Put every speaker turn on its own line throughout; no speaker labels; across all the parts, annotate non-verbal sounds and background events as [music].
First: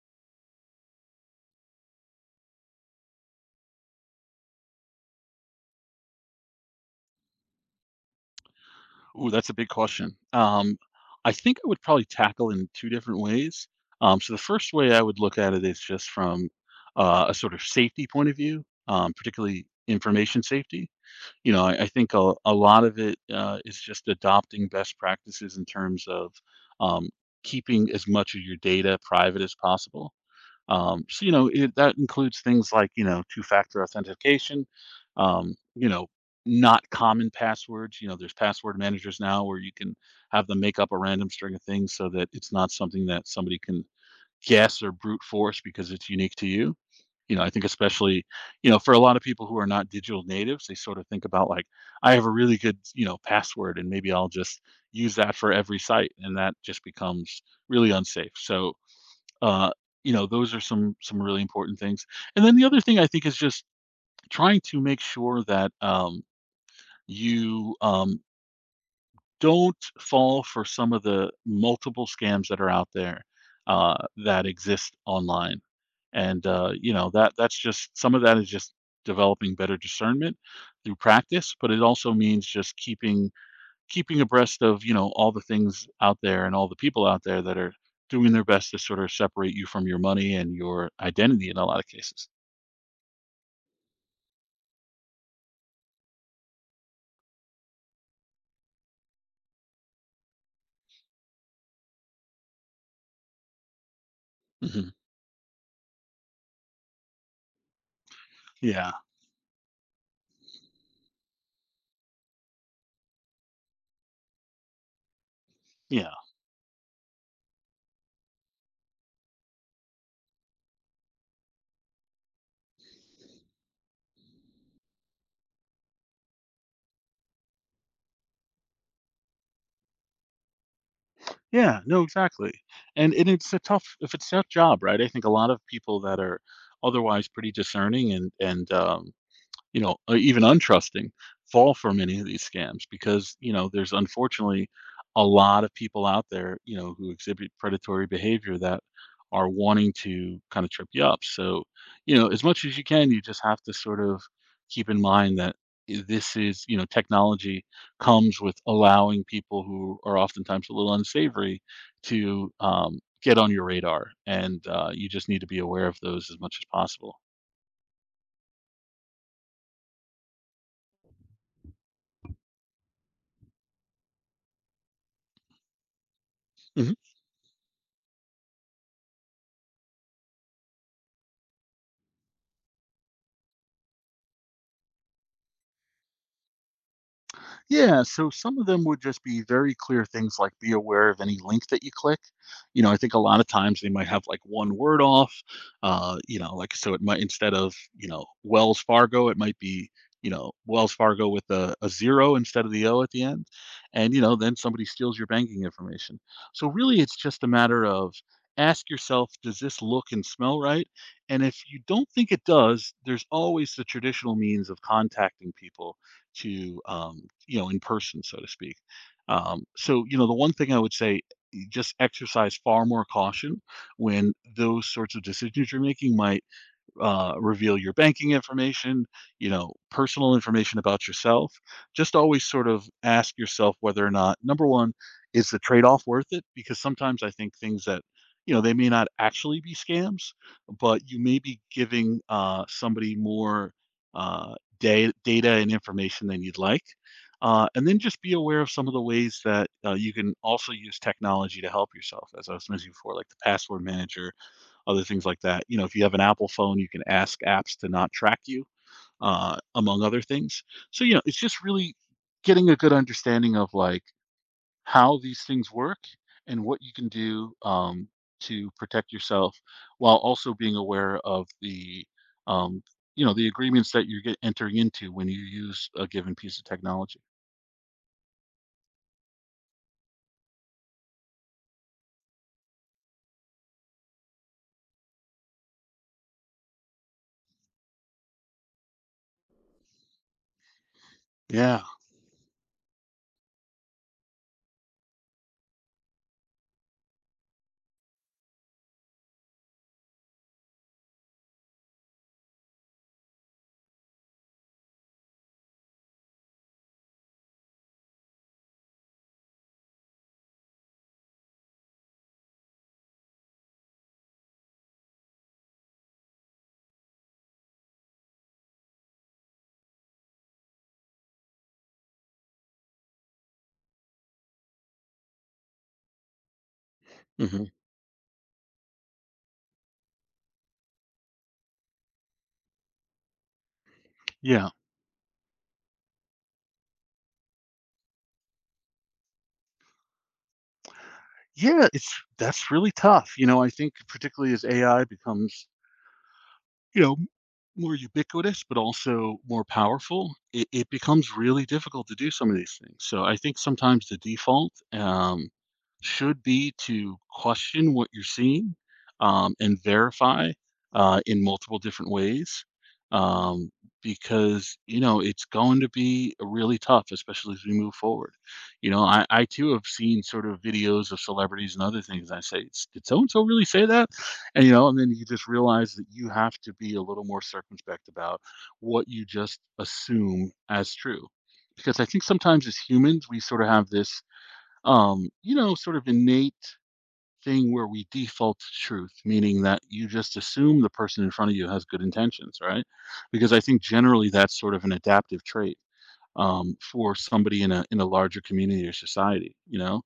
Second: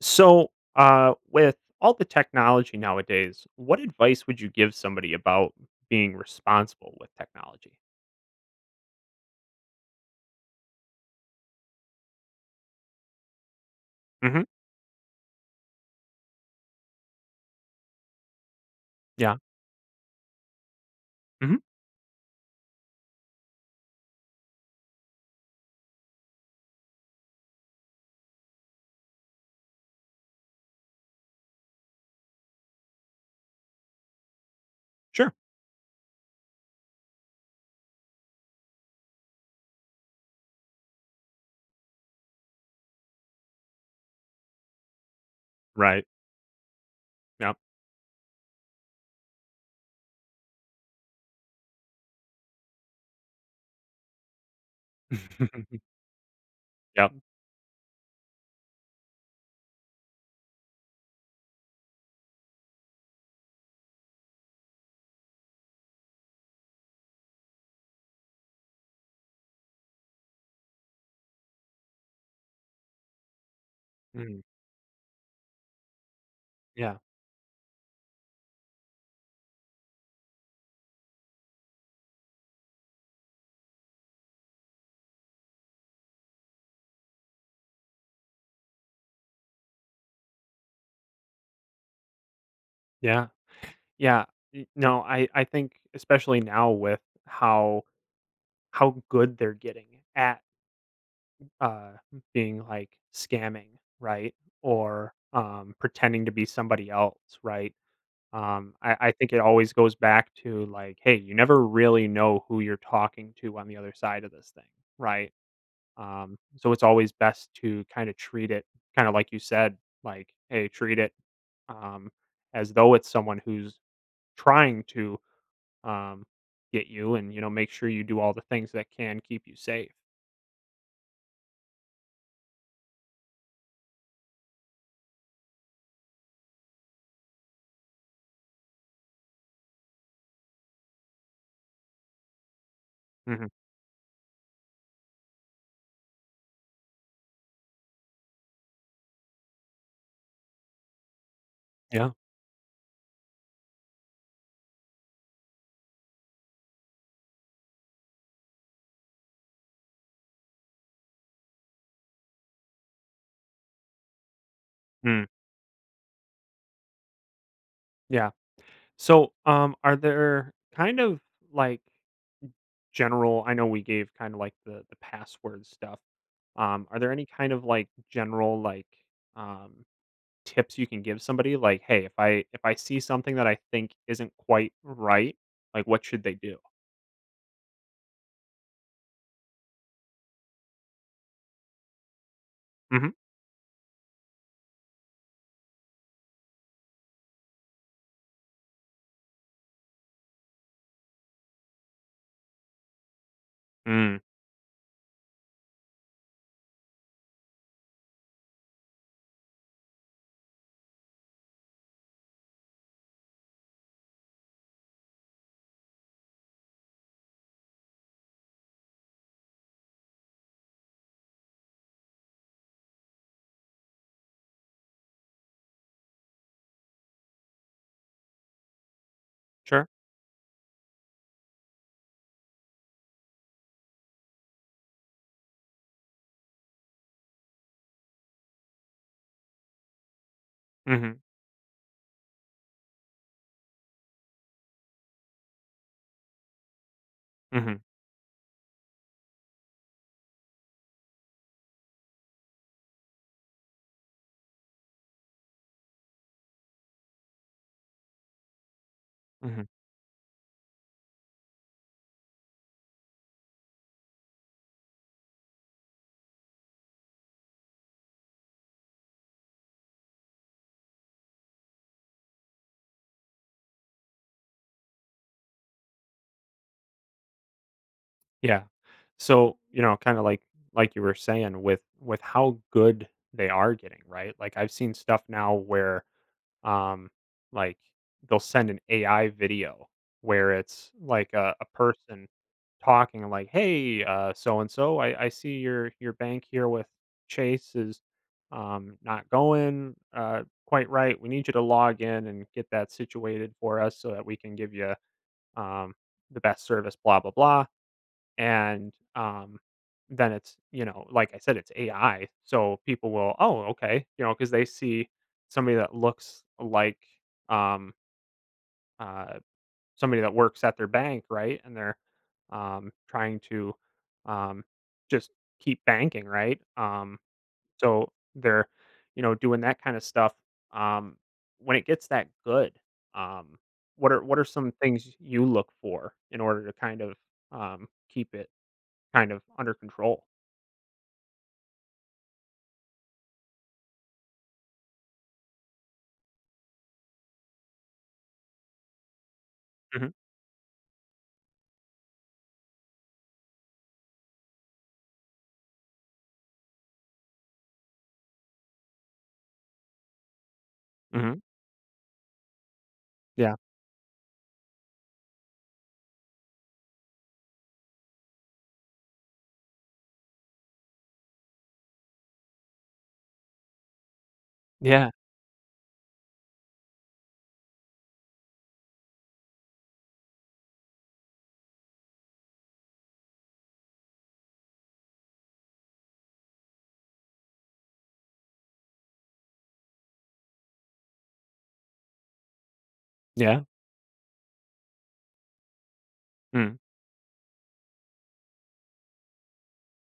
So with all the technology nowadays, what advice would you give somebody about being responsible with technology?
Ooh, that's a big question. I think I would probably tackle in two different ways. So the
Hmm.
first way I would look at it is just from a sort of safety point of view,
Yeah.
particularly information safety. You
Hmm.
know, I think a lot of it is just adopting best practices in terms of um, keeping as much of your data private as possible. That includes things like, you know, two factor authentication,
Sure.
um, you know, not common passwords. You know, there's password managers now where you can have them make up a random string of things so that it's not something that somebody can guess or brute force because
Right.
it's unique to you. You know, I
Yep.
think especially, you know, for a lot of people who are not digital natives, they sort of think about like, I have a really good, you know, password and maybe I'll just use that for every
[laughs]
site. And that just
Yep.
becomes really unsafe. So, uh, you know, those are some really important things. And then the other thing I think is just trying to make sure that you don't fall for some of the multiple scams that are out there uh,
Mhm.
that exist online. And you
Yeah.
know that's just some of that is just developing better discernment through practice, but it also means just keeping abreast of, you know, all the things out there and all the people out there that are doing their best to sort of separate you from your money and your identity in a lot of cases.
Yeah. Yeah. No, I think especially now with how how good they're getting at uh, being like scamming, right?
Hmm
Or pretending to be somebody else, right? Um,
Yeah.
I I think it always goes back to, like, hey, you never really know who you're talking to on the other side of this thing, right?
Yeah.
So it's always best to kinda treat it kinda like you said, like, hey, treat it, um, as though it's someone who's trying to, um, get you and, you know, make sure you do all the things that can keep you safe.
Yeah. No, exactly. And it's a tough, if it's a tough job, right? I think a lot of people that are otherwise pretty discerning and you know, or even untrusting fall for many of these scams because,
Mhm.
you know, there's unfortunately a lot of people out there, you know, who exhibit predatory behavior that are wanting to kind of trip you up. So,
Yeah.
you know, as much as you can, you just have to sort of keep in mind that this is, you know, technology comes with allowing people who are oftentimes a little unsavory to get on your radar. And you
Mm.
just need to be aware of those as much as possible.
Yeah. So are there kind of, like general? I know we gave kind of like the password stuff. Are there any kind of like general like um tips you can give somebody, like, "Hey, if I see something that I think isn't quite right, like what should they do?"
Yeah, so some of them would just be very clear things like be aware of any link that you click. You know, I
Mhm.
think a lot of times they might have like one word off. You know, like so it might instead of, you know, Wells Fargo, it might be, you know, Wells Fargo with a zero instead of the O at the end. And,
Mm.
you know, then somebody steals your banking information. So really it's just a matter of ask yourself, does this look and smell right? And if you don't think it does, there's always the traditional means of contacting people to you know, in person, so to speak. So you know the one thing I would say, just exercise far more caution when those sorts of decisions you're making might reveal your banking information, you know,
Sure.
personal information about yourself. Just always sort of ask yourself whether or not, number one, is the trade off worth it? Because sometimes I think things that, you know, they may not actually be scams, but
Mhm.
you may be giving somebody more data and information than you'd like.
Mhm.
And then just be aware of some of the ways that you can also use technology to help yourself, as I was mentioning before, like the password manager, other things like that. You know, if you have an Apple phone, you can ask apps to not track you,
Mhm.
among other things. So, you know, it's just really getting a good understanding of like how these things work and what you can do to protect yourself while also being aware of the um, you know, the agreements that you're get entering into when you use a given piece of technology.
Yeah. So, you know, kind of like you were saying with how good they are getting, right? Like I've seen stuff now where um, like they'll send an AI video where it's like a
yeah
person talking like, "Hey, so and so, I see your bank here with Chase is not going quite right. We need you to log in and get that situated for us so that we can give you um, the best service." Blah blah blah. And then it's, you know, like I said, it's AI. So people will, oh, okay, you know, because they see somebody that looks like um, uh, somebody that works at their bank, right? And they're trying to um, just keep banking, right?
hmm
So they're, you know, doing that kind of stuff. Um, when it gets that good, um, what are
yeah
some things you look for in order to kind of keep it kind of under control.
yeah it's that's really tough. You know, I think particularly as AI becomes, you know, more ubiquitous, but also more
Mhm,
powerful, it becomes really difficult to do some of these things. So I think sometimes the default should be to question what you're seeing, and verify
mhm.
in multiple different ways,
Yeah,
um, because you know it's going to be really tough, especially as we move forward. You know, I too have seen sort of videos of celebrities and other things. I say, Did so and so really say that?" And, you know, and
yeah,
then you just realize that you have to be a little more circumspect about what you just assume as true. Because I think sometimes as humans, we sort of have this, you know, sort of innate thing where we default to truth, meaning that you just assume the person in front of you has good intentions, right? Because I
yeah.
think generally that's sort of an adaptive trait,
Mm,
for somebody in a larger community or society, you know.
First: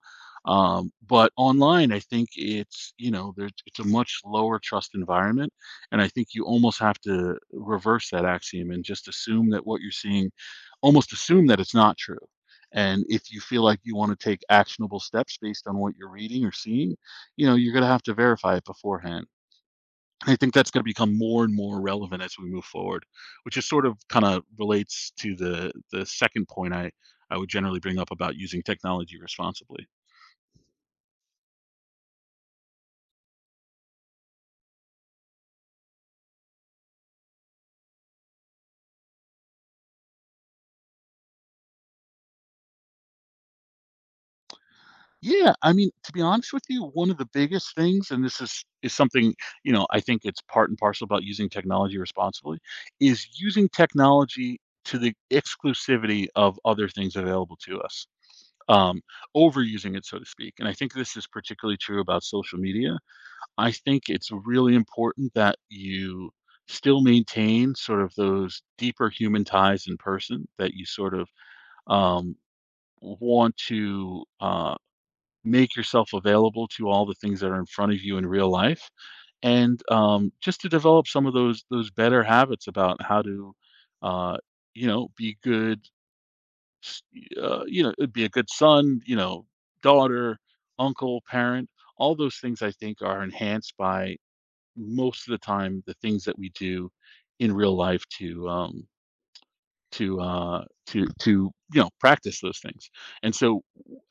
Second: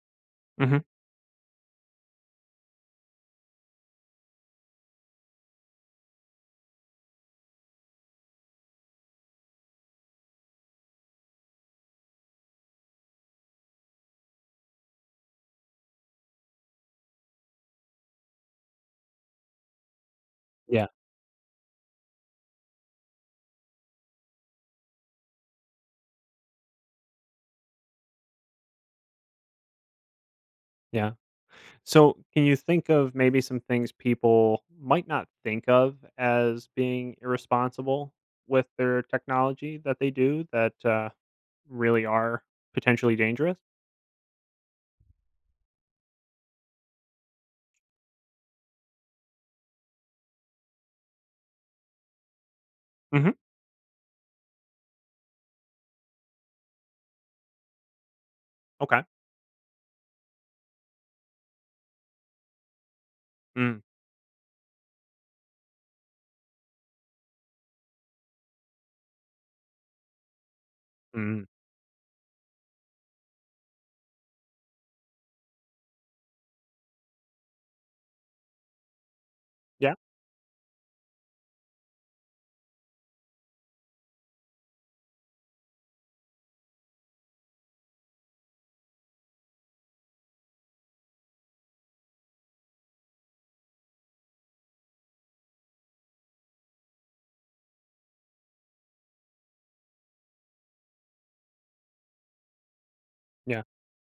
mhm.
But online, I think it's, you know, there's, it's a much lower trust environment, and I think you almost have to reverse that axiom and just assume that what you're seeing, almost assume that it's not true. And if you feel like you want to take actionable steps based on what you're reading or seeing, you know you're going to have to verify it beforehand. I think that's going to
Yeah,
become more and more relevant as we move forward, which is sort of kind of relates to the second point I would generally bring up about using technology responsibly.
yeah. So, can you think of maybe some things people might not think of as being irresponsible with their technology that they do that, really are potentially dangerous?
Yeah, I mean, to be honest with you, one of the biggest things, and this is something, you know, I think it's part and parcel about using technology responsibly, is
Mhm.
using technology to the exclusivity of other things available to us.
Okay.
um, Overusing it, so to speak. And I think this is particularly true about social media. I
Mm,
think it's really important that you still maintain sort of those deeper human ties in person, that you sort of
mm.
um, want to make yourself available to all the things that are in front of you in real life, and
Yeah,
just to develop some of those better habits about how to. Uh, you know, be good s- you know, it'd be a good son, you know, daughter, uncle, parent. All those things I think are enhanced by most of the time the things that we do in real life to you know, practice those things. And so
yeah.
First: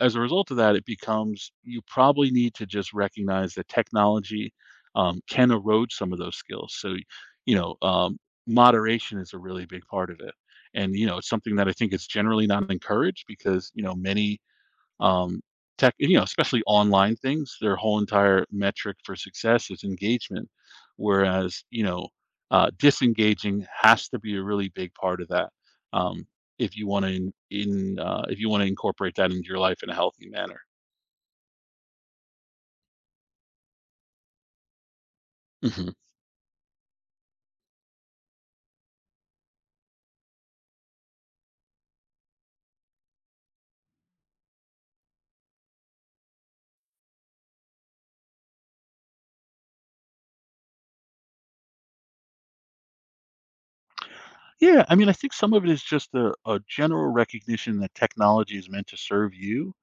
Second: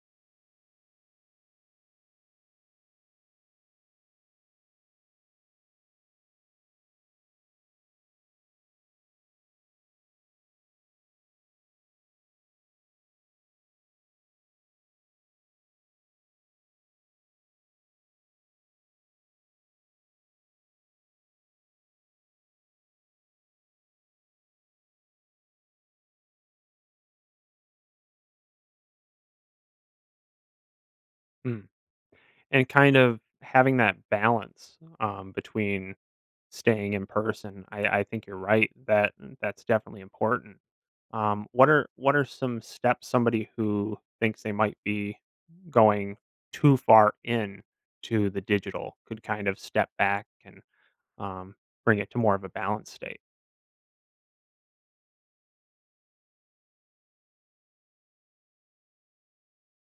as a result of that, it becomes, you probably need to just recognize that technology can erode some of those skills. So you know, moderation is a really big part of it. And you know, it's something that I think is generally not encouraged, because, you know, many um, tech, you know, especially online things, their whole entire metric for success is engagement. Whereas, you know, disengaging has to be a really big part of that. Um, if you want to in if you want to incorporate that into your life in a healthy manner.
Mm. And kind of having that balance,
Hmm
between staying in person. I think you're right that mm, that's definitely important. What are some steps somebody who thinks they might be going too far in to the digital could kind of step back and um, bring it to more of a balanced state?
Yeah, I mean, I think some of it is just a general recognition that technology is meant to serve you,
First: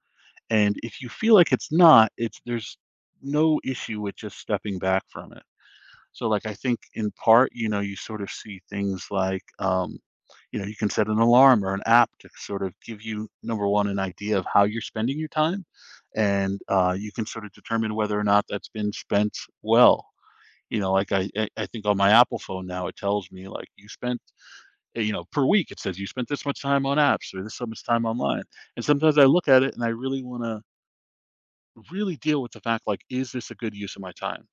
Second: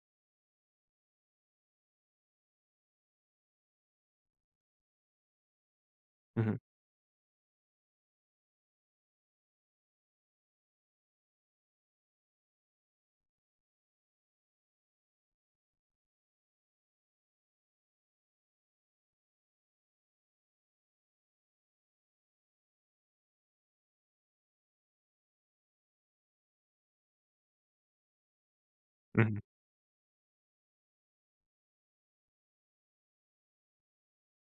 and if you feel like it's not, it's there's no issue with just stepping back from it. So like I
Hmm.
think in part, you know, you sort of see things like, you know, you can set an alarm or an app to sort of give you, number one, an idea of how you're spending your time, and you can sort of determine whether or not that's been spent well. You know, like I think on my Apple phone now, it tells me like you spent you know, per week it says you spent this much time on apps or this so much time online, and sometimes I
Hmm.
look at it and I really want to really deal with the fact like, is this a good use of my time?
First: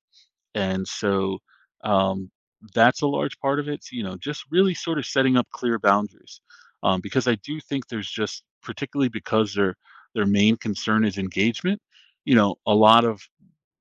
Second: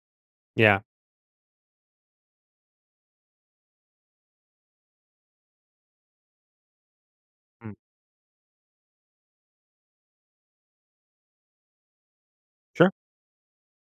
Yeah,
And so um, that's a large part of it. You know, just really sort of setting up clear boundaries, because I do
mm,
think there's just, particularly because their main concern is engagement. You know, a
sure.
lot of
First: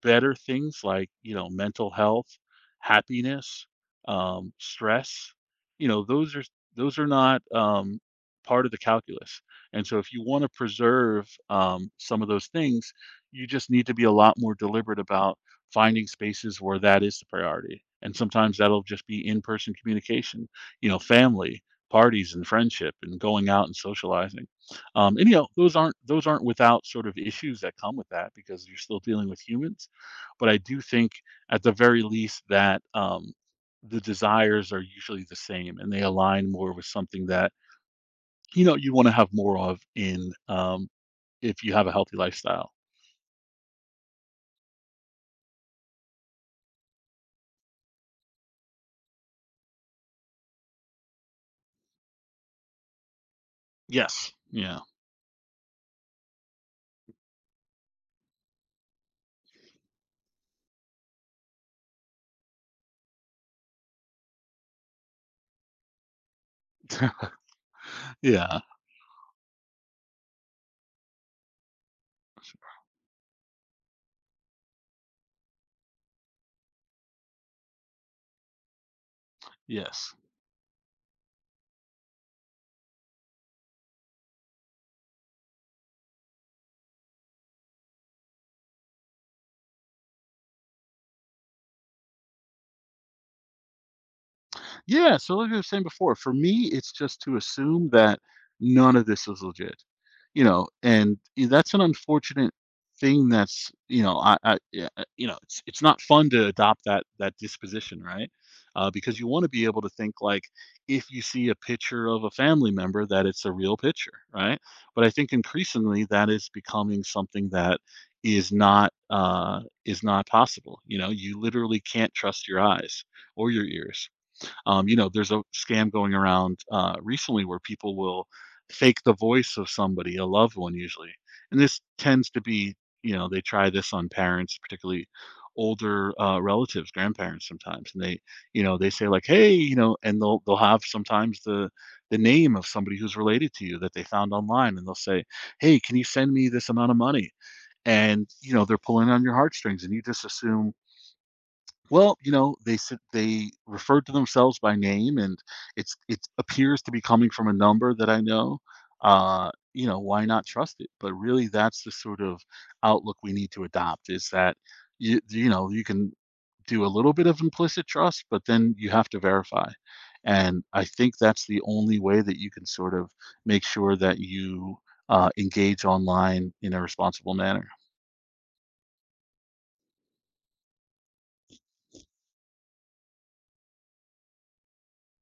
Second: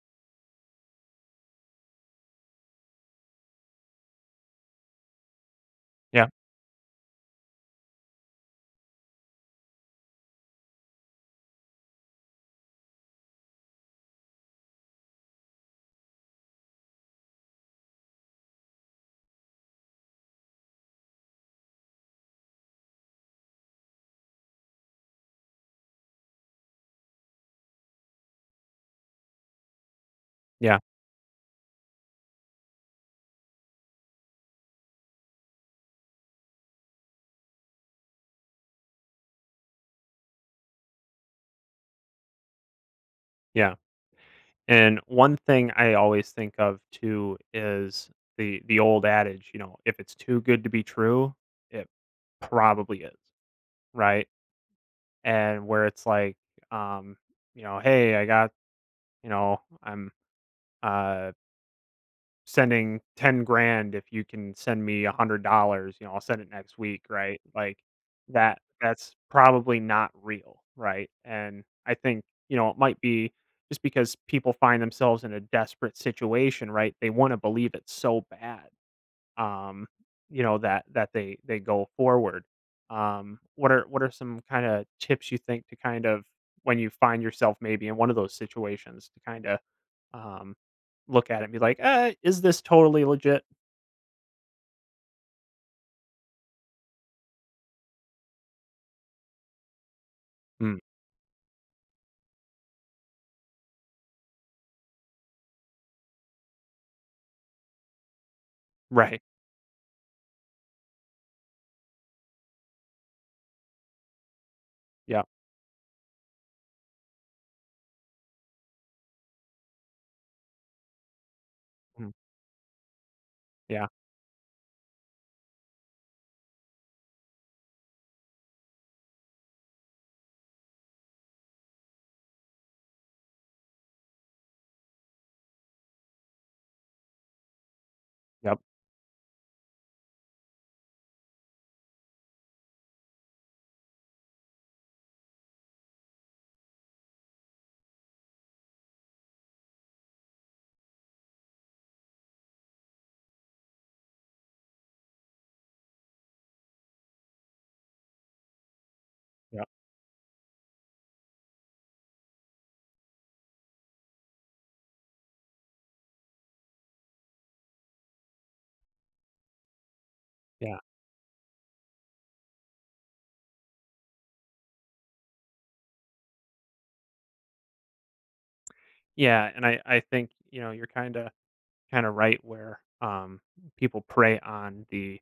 better things like, you know, mental health, happiness, stress, you know,
Yeah,
those are, those are not part of the calculus. And so if you want to preserve some of those things, you just need to be a lot more deliberate about finding spaces where that is the priority. And sometimes that'll just be in-person communication, you know, family, parties and friendship and going out and socializing. And you know, those aren't without sort of issues that come with that because you're still dealing with humans but I
yeah,
do think at the very least that the desires are usually the same and they align more with something that you know you want to have more of in if you have a healthy lifestyle.
yeah. And one thing I always think of too is the old adage, you know, if it's too good to be true, it probably is, right?
Yes. Yeah.
And where it's like, um, you know, hey, I got, you know, I'm uh sending 10 grand if you can send me $100, you know, I'll send it next week, right? Like that
Yeah.
that's probably not real, right? And I think, you know, it might be just because people find themselves in a desperate situation, right? They want to believe it so bad um,
Yes.
you know, that that they go forward. What are some kind of tips you think to kind of, when you find yourself maybe in one of those situations to kind of um, look at it and be like, is this totally legit?
Yeah, so like I was saying before, for me, it's just to assume that none of this is legit, you know,
Mm,
and that's an unfortunate thing. That's you know, I yeah, you know, it's not fun to adopt that disposition, right? Because
right.
you want to be able to think like if you see a picture of a family member that it's a real picture, right? But I
Yeah.
think increasingly that is becoming something that is not is not possible. You know, you literally
Mm,
can't trust your eyes or your
yeah.
ears, you know, there's a scam going around recently where people will fake the voice of somebody, a loved one usually. And this tends to be, you know, they try this on parents, particularly older relatives, grandparents sometimes. And they,
Yep.
you know, they say like, hey, you know, and they'll have sometimes the name of somebody who's related to you that they found online and they'll say, hey, can you send me this amount of money? And, you know, they're pulling on your heartstrings and you just assume well, you know, they said they referred to themselves by name, and it appears to be coming from a number that I know. Uh,
Yep.
you know, why not trust it? But really, that's the sort of outlook we need to adopt. Is that you know you can do a little bit of implicit trust, but then you have to verify. And
Yeah.
I think that's the only way that you can sort of make sure that you engage online in a responsible manner.
Yeah. And I think, you know, you're kind of right where people prey on the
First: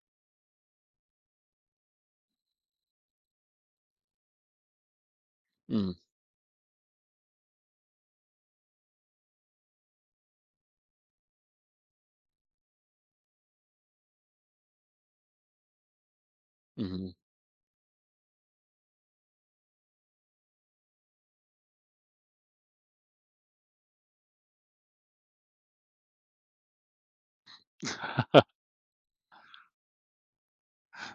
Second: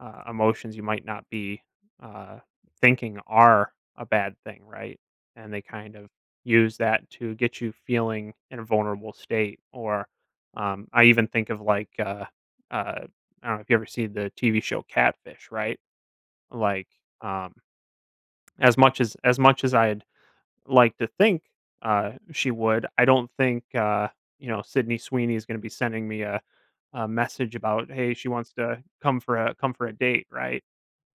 emotions you might not be uh, thinking are a bad thing, right? And they
Mm,
kind of use that to get you feeling in a vulnerable state. Or I even think of like, uh, I don't know if you ever see the TV show Catfish, right? Like,
Mm-hmm.
um, as much as I'd like to think she would, I don't think you know Sydney Sweeney is going to be sending me a message about hey she wants to come for a date right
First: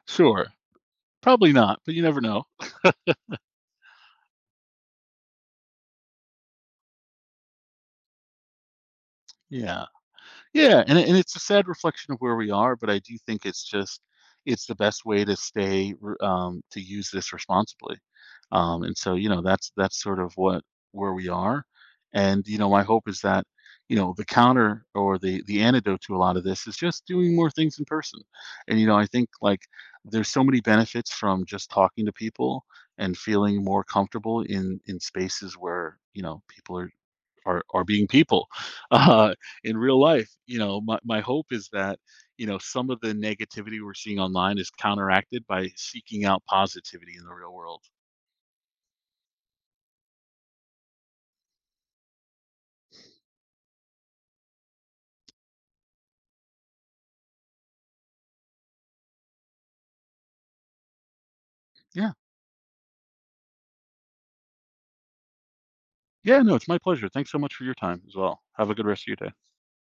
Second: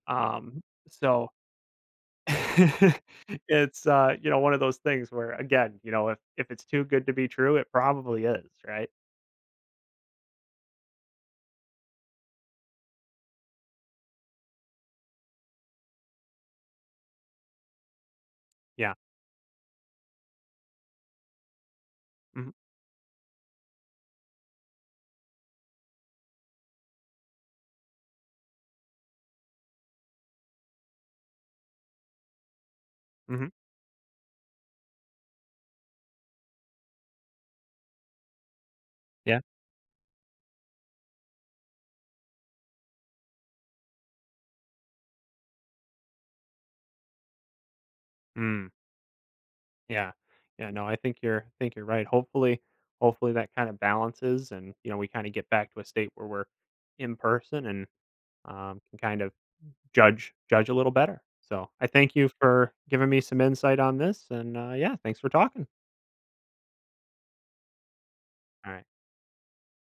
Sure,
um, so
probably not, but you never know.
[laughs] it's you know, one of those things where again, you know, if it's too good to be true, it probably is, right?
Yeah. Yeah, and it's a sad reflection of where we are, but I do think it's just it's the best way to stay r to use this responsibly. Um,
Yeah.
and so, you know, that's sort of what where we are. And,
Mhm.
you know, my hope is that, you know, the counter or the antidote to a lot of this is just doing more things in person. And, you know, I think, like, there's so many benefits from just talking to people and
Mhm.
feeling more comfortable in spaces where, you know, people are are being people [laughs] uh,
Yeah.
in real life. You know, my hope is that you know some of the negativity we're seeing online is counteracted by seeking out positivity in the real world.
Mm. Yeah. Yeah, no, I think you're right. Hopefully hopefully that kind of balances and you know, we kind of get back to a state where we're in person and can kind of judge judge a little better. So, I
Yeah,
thank you for giving me some insight on this and yeah, thanks for talking.
yeah, no, it's my pleasure. Thanks so much for your time as well. Have
All
a
right.
good rest of your day.